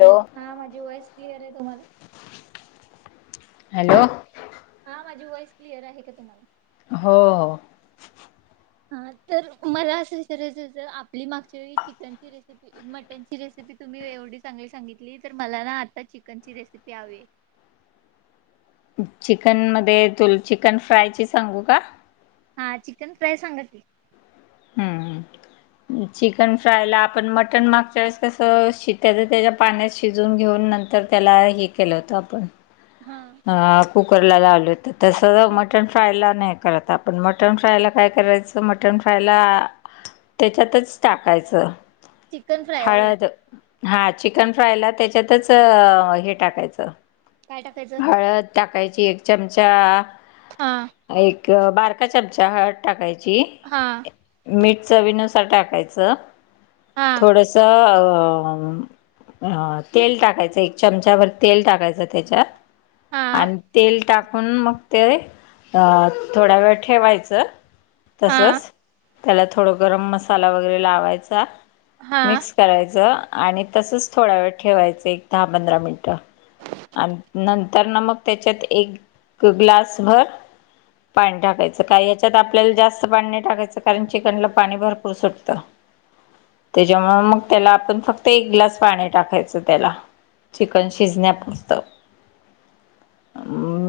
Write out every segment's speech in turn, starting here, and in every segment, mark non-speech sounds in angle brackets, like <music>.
Hello हा माझी voice clear आहे तुम्हाला. हॅलो हा माझी वॉइस क्लिअर आहे का तुम्हाला हो हो हा तर मला असं विचारायचं होत आपली मागच्यावेळी चिकनची रेसिपी मटन ची रेसिपी तुम्ही एवढी चांगली सांगितली तर मला ना आता चिकनची रेसिपी हवीय चिकन मध्ये तुल चिकन फ्रायची सांगू का हा चिकन फ्राय सांगा की हू <inaudible> चिकन फ्रायला आपण मटन मागच्या वेळेस कस शिट्याच त्याच्या पाण्यात शिजवून घेऊन नंतर तर त्याला हे केलं होतं आपण हा आ कुकरला लावल होत तसं हा मटण फ्रायला नाही करत आपण मटन फ्रायला काय करायचं तर मटण फ्रायला त्याच्यातच टाकायचं चिकन फ्राय ओ हळद हा चिकन फ्रायला त्याच्यातच हे टाकायचं काय टाकायचं हळद टाकायची एक चमचा हा एक बारका चमचा हळद टाकायची हा मीठ चवीनुसार टाकायचं हा थोडस तेल टाकायचं एक चमचाभर तेल टाकायचं त्याच्यात हा आणि तेल टाकून मग ते अ थोड्या वेळ ठेवायचं हा तसच त्याला थोड गरम मसाला वगैरे लावायचा हा मिक्स करायचं आणि तसच थोडा वेळ ठेवायचं एक दहा पंधरा मिनटं अन् नंतरन मग त्याच्यात एक ग्लास भर पाणी टाकायचं काही याच्यात आपल्याला जास्त पाणी नाही टाकायचं कारण चिकनला पाणी भरपूर सुटतं <inaudible> त्याच्यामूळ मग त्याला आपण फक्त एक ग्लास पाणी टाकायचं त्याला चिकन शिजण्यापुरतं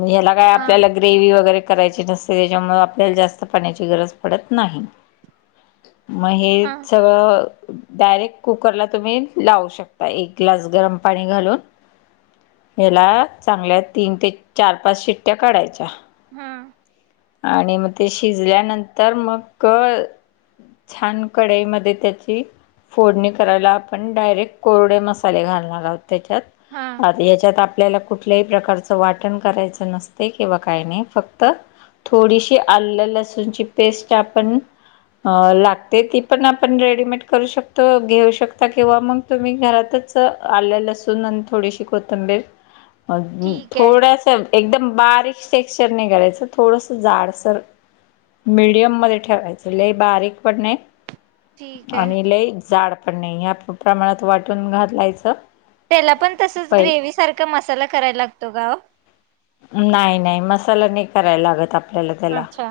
ह्याला काय हा आपल्याला ग्रेव वगैरे करायची नसते त्याच्यामुळे आपल्याला जास्त पाण्याची गरज पडत नाही <inaudible> म हे हा सगळं डायरेक्ट कुकरला तुम्ही लावू शकता एक ग्लास गरम पाणी घालून ह्याला चांगल्या तीन ते चार पाच शिट्ट्या काढायच्या हा आणि म ते शिजल्यानंतर मग छान कढाईमध्ये त्याची फोडणी करायला आपण डायरेक्ट कोरडे मसाले घालणार आहोत त्याच्यात हा याच्यात आपल्याला कुठल्याही प्रकारचं वाटण करायचं नसतय किंवा काय नाही फक्त थोडीशी आलं लसूणची पेस्ट आपण अ लागते ती पण आपण रेडीमेड करू शकतो घेऊ शकता किंवा मग. तुम्ही घरातच आलं लसुन आणि थोडीशी कोथंबीर. <inaudible> ठीक आहे थोडस एकदम बारीक टेक्सचर नाही करायचं थोडस. जाडसर मिडियम मध्ये ठेवायचं लई बारीक पण नाही. ठीक आहे. आणि लय जाड पण नाही या प्रमाणात वाटून घालायचं. त्याला पण तसच पहि ग्रेव्ही सारखं मसाला करायला लागतो का ओ? नाही नाही मसाला नाही करायला लागत आपल्याला त्याला. अच्छा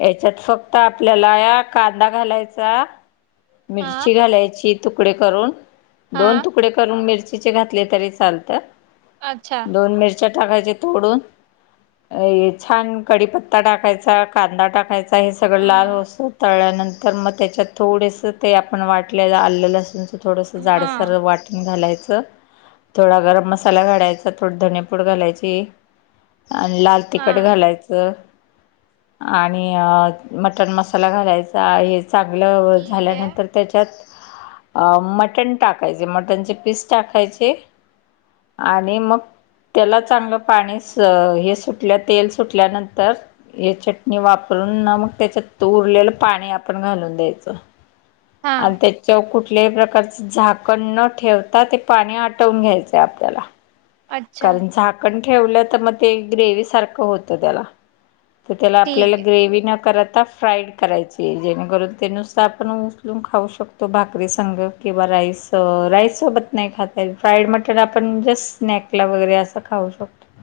याच्यात फक्त आपल्याला या कांदा घालायचा, हा मिरची घालायची. तुकडे करून दोन हां, तुकडे करून मिरचीचे घातले तरी चालत्यात. अच्छा. दोन मिरच्या टाकायच्या तोडून, छान कढीपत्ता टाकायचा. कांदा टाकायचा हे सगळं लाल हां, होसतवर तळल्यानंतर तर मग त्याच्यात थोडेसं ते आपण वाटलेलं आलं लसुन. थोडसं हां, जाडसर वाटून घालायचं. थोडा गरम मसाला घालायचा थोडे धणेपूड घालायची आणि लाल. तिखट हां. घालायचं. आणि मटण मसाला घालायचा हे चांगलं ठीक आहे. झाल्यानंतर. त्याच्यात मटण टाकायचे मटणचे पीस टाकायचे. आणि मग. त्याला चांगलं पाणी स हे सुटल्या तेल सुटल्यानंतर हे चट णि वापरून ना मग त्याच्यात उरलेलं पाणी आपण घालून द्यायचं हां, आणि त्या च्यावर कुठल्याही प्रकारचं झाकण न ठेवता ते पाणी आटवून घ्यायचं आहे आपल्याला. अच्छा कारण झाकण ठेवलं तर मग ते ग्रेव्ही सारखं होतं त्याला. तर त्याला आपल्याला ठीक आहे. ग्रेव्ही न करता. फ्राईड करायची जेणेकरून ते नुसत आपण उचलून खाऊ शकतो भाकरी संग. किंवा राईस राईस सोबत नाही खाता येत. फ्राईड मटन आपण जस्ट स्नॅक. क वगैरे असा खाऊ शकतो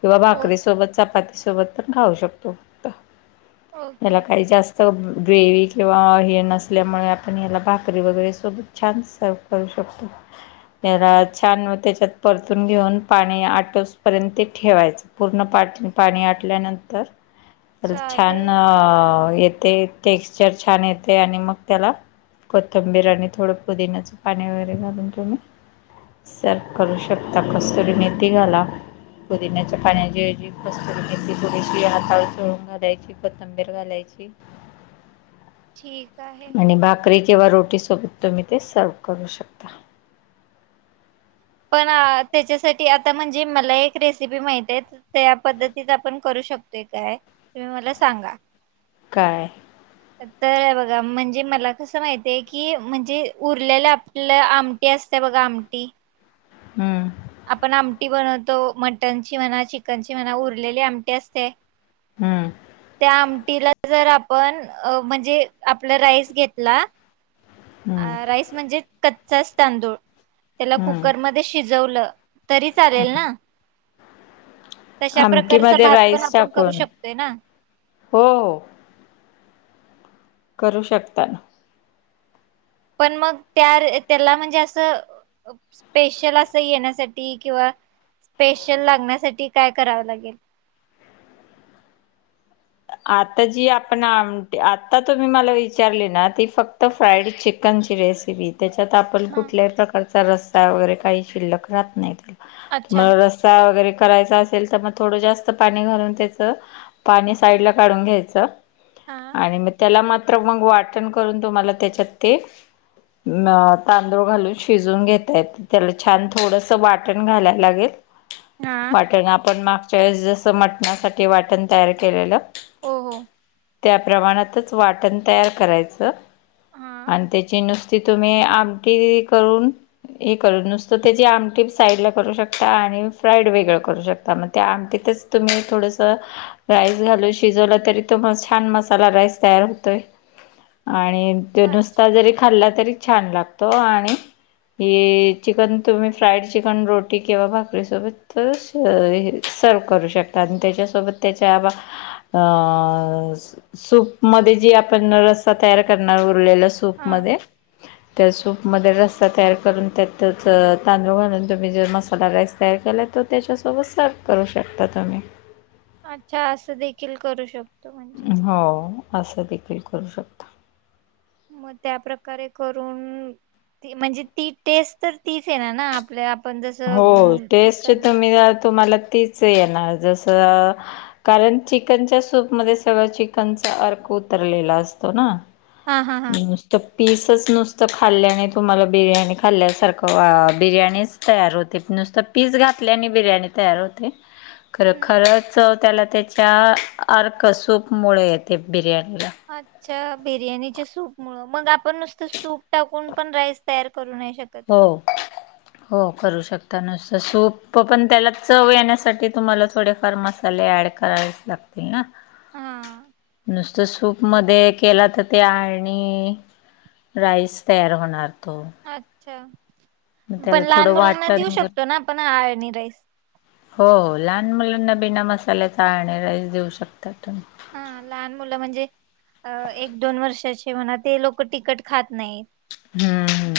किंवा ओ भाकरी सोबत, चपाती सोबत. पण खाऊ शकतो फक्त याला ओके. काही जास्त सग ग्रेवी किंवा हे नसल्यामुळे आपण याला भाकरी वगैरे सोबत छान स शकतो त्याला छान त्याच्यात परतून. घेऊन पाणी आठोसपर्यंत ते ठेवायचं. पूर्ण पाट पाणी आटल्यानंतर त्याला छान चालेल अ येते. टेक्स्चर छान येते आणि मग त्याला. कोथंबीर आणि थोडं पुदिनाचं पाणी वगैरे घलून तुम्ही. सर्व्ह करू शकता कसुरी मेथी घाला पुदिन्याच्या पाण्याच्या ऐवजी. कसुरी मेथी थोडीशी हातावर चोळून घालायची, कोथिंबीर घालायची. <inaudible> आहे. आणि भाकरी किंवा रोटी सोबत तुम्ही ते सर्व्ह करू शकता. पण त्याच्यासाठी आता म्हणजे मला एक रेसिपी माहिती आहे त्या पद्धतीत आपण करू शकतोय काय? तुम्ही मला सांगा. काय? <inaudible> तर बघा म्हणजे मला कसं माहितय की म्हणजे उरलेल्या आपल्या आम आमची असत्या बघा आमटी. हम्म. आपण आमटी बनवतो मटनची म्हणा चिकनची म्हणा उरलेली आमटी असते हम्म. त्या आमटीला जर आपण म्हणजे आपला राईस घेतला हम्म अ राईस म्हणजे कच्चाच तांदूळ त्याला हम्म कुकरमध्ये शिजवलं तरी चालेल ना. तशा प्रकारचा आमटीमध्ये भात पण राईस आपण करू टाकून शकतोय ना. हो हो. करू शकता ना. पण मग त्या रे त्याला म्हणजे असं स्पेशल असं येण्यासाठी किंवा स्पेशल लागण्यासाठी काय करावं लागेल? आता जी आपणआमटी आता तुम्ही मला विचारले ना ती फक्त फ्राईड चिक कनची रेसिपी त्याच्यात आपल हा कुठल्याही प्रकारचा रस्ता वगैरे काही शिल्लक राहत नाही अच्छा तुम्हाला रस् सा वगैरे करायचा असेल तर मग थोडं जास्त पाणी घालून त्याचा पाणी साइडला काढून घ्यायच हा आणि म त्याला मा त्र मग वाटण करून तुम्हाला त्याच्यात ते म तांदूळ घालून शिजवून घेत आहेत. त्याला छान थोडंसं वाटण घालायला लागेल हा वाटण आपण मागच्या वेळेस जसं मटणासाठी वाटण तयार केलेलं हो हो. त्या प्रमाणातच वाटण तयार करायचं हा आणि त्याची नुस ती तुम्ही आमटी करून हे करून नुसतं त्याची आमटी साईडला करू शकता आणि फ्राईड वेगळं करू शकता म त्या आमटीतच तुम्ही थोडंसं राईस घालून शिजवला तरी तो म छान मसाला राईस तयार होतोय आणि ते अच्छा नुसता जरी खाल्ला तरी छान लागतो आणि हे चिकन तुम्ही फ्राईड चिकन रोटी किंवा भाकरीसोबत तरच अ हे सर्व करू शकता आणि त्याच्यासोबत त्याच्या बा अ सूप मध्ये जे आपण रस्सा तयार करणार उरलेला हा सूपमध्ये त्या सूपमध्ये रस्सा तयार करून त्यातच तांदूळ घालून तुम्ही जर मसाला राईस तयार केलात तो त्याच्यासोबत सर्व करू शकता तुम्ही. अच्छा असं देखील करू शकतो म्हणजे. हो असं देखील करू शकता. म त्याप्रकारे करून ती म्हणजे ती टेस्ट तर तीच येणार ना आपल्या आपण हो जसं टेस्ट चिकन तुम्ही करतो जरा तुम्हाला तीच येणार जसं कारण चिकनच्या सूप मध्ये सगळं चिकनचा अर्क उतरलेला असतो ना हा हा हा म नुस तं पीसच नुसतं खाल्ल्याने तुम्हाला बिर्याणी खाल्ल्यासारखं आ बिर्याणीच तयार होते नुसतं पीस घातल्या आणि बिर्याणी तयार होते खरं हम्म. खरंच त्याला त्याच्या अर्क सूपमुळे येते बिर्याणीला. अच्छा बिर्याणीचे सूप मुळं मग आपण नुसतं सूप टाकून पण राईस तयार करू नाही शकत. हो की हो करू शकता नुसतं सूप पण त्याला चव येण्यासाठी तुम्हाला थोडे फार मस् ले ऍड करा लागतील ना हा नुस ज सूपमध्ये केला तर ते आणि राईस तयार होणार तो. अच्छा मग त्याला पण लहान थोडं मुलांना वाटण देऊ वगैरे शकतो ना आपण आळणी राईस? हो लहान मुलांना बिना मसाल्याचा आळणी राईस देऊ शकता तुम्ही. हा लहान मुलं म्हणजे? अ एक दोन वर्षाचे म्हणा ती लोक तिकट खात नाहीत. हम्म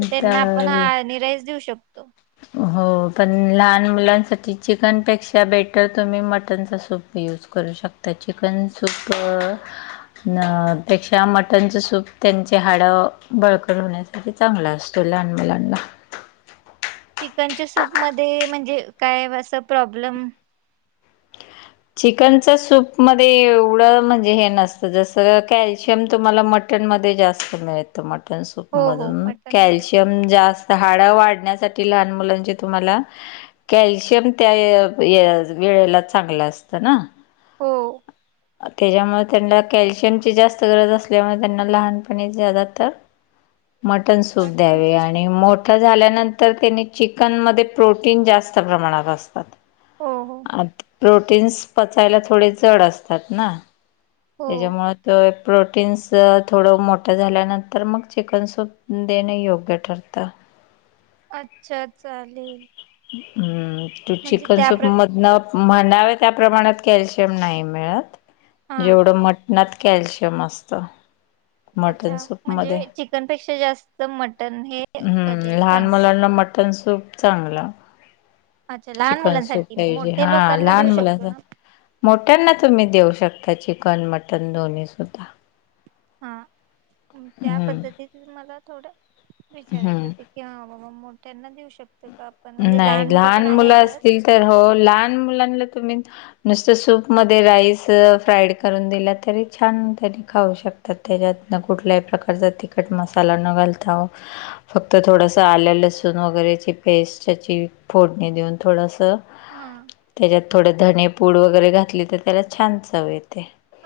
तर त्यांना आपण तर आळणी राईस देऊ शकतो. हो पण लहान मुलांसाठी चिकनपेक्षा बेटर तुम्ही मटनच सूप. यूज करू शकता चिकन सूप. अ पेक्षा मटणचे सूप त्यांचे हाड बळकट होण्या. ते चांगला असतो लहान मुलांना. चिकनच्या सूपमध्ये म्हणजे काय असं प्रॉब्लेम. चिकनच सूप मध्ये एवढं म्हणजे हे नसतं जस कॅल्शियम तुम्हाला मट मटन मध्ये जास्त मिळत मटन सूप हो हो मधून मटनमध्ये तर कॅल्शियम जास्त हाड वाढण्यासाठी लहान मुलांची तुम्हाला कॅल्शियम त्या वेळेला चांगलं असतं ना हो त्याज्यामुळ त्यांना कॅल्शियमची जास्त गरज असल्यामुळे त्यांना लहानपणी ज्यादा तर. <inaudible> मटन सूप द्यावे मटनचं आणि सूप मोठ. ठ झाल्यानंतर त्यांनी चिकन मध्ये प्रोटीन जास्त प्रमाणात असतात. हो हो. प्रोटीन्स पचायला थोडे जड असतात ना हो त्याच्यामुं. तर प्रोटीन्स थोडं मोठं झाल्यानंतर मग चिकन सूप देणं योग्य ठरतं. अच्छा चालेल. हम्म तू म्हणजे चिकन त्या सूप प्र मध ना‌. म्हडाव त्या प्रमाणात कल्शियम नाही मिळत हा जेवढ मठ नात कॅल्शियम असतं. अच्छा मटण म्हणजे सूपमध्ये. चिकनपेक्षा जास्त मटण हे कधीही चांग. टण सूप चांगल. अच्छा लहान चिकन सूप मुलांसाठी पाहिजे मोठे हा लोकांना लहान देऊ मुलाच. शकतो ना मोठ्यांना तुम्ही देऊ शकता चिकन मटन दोन्हीसुद्धा. हा त्या हम्म पद्धतीत मला थोडं विचारायचं हम्म. ते. की हा बाबा मोठ्यांना देऊ शकत का? आपण म्हणजे नाही मुलं पण लहान आहे मुलं असतील तर हो लहान मुलांना तुम्ही. नुसतं सूप मध्ये राईस फ्राईड करून दिला तरी छान तरी. खाऊ शकतात त्याच्यात कुठल्याही प्रकारचा तिखट मसाला न घालता. फक्त थोडस आल्या लसूण वगैरेची पेस्ट त्याची फोडणी देऊन थोडस. हा. त्याच्यात थोड धणे पूड वगैरे घातली तर त्याला छान चव येते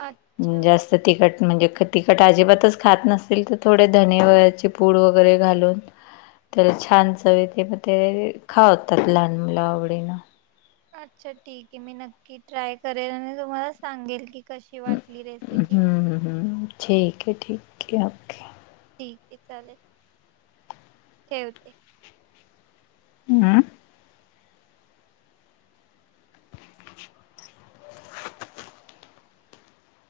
अच्छा जास्त. तर तिखट म्हणजे तिखट अजिबातच खात नसतील तर थोडे धने वची पूड वगैरे घालून त्याला छान चव ते म ते खावतात लहान मुलं आवडीनं अच्छा ठीक आहे मी नक्की ट्राय करेल आणि तुम्हाला सांगेल की कशी वाटली हम्म रेसिपी हम्म हम्म. ठीक आहे ठीक आहे ओके ठीक आहे चालेल ठेवते हा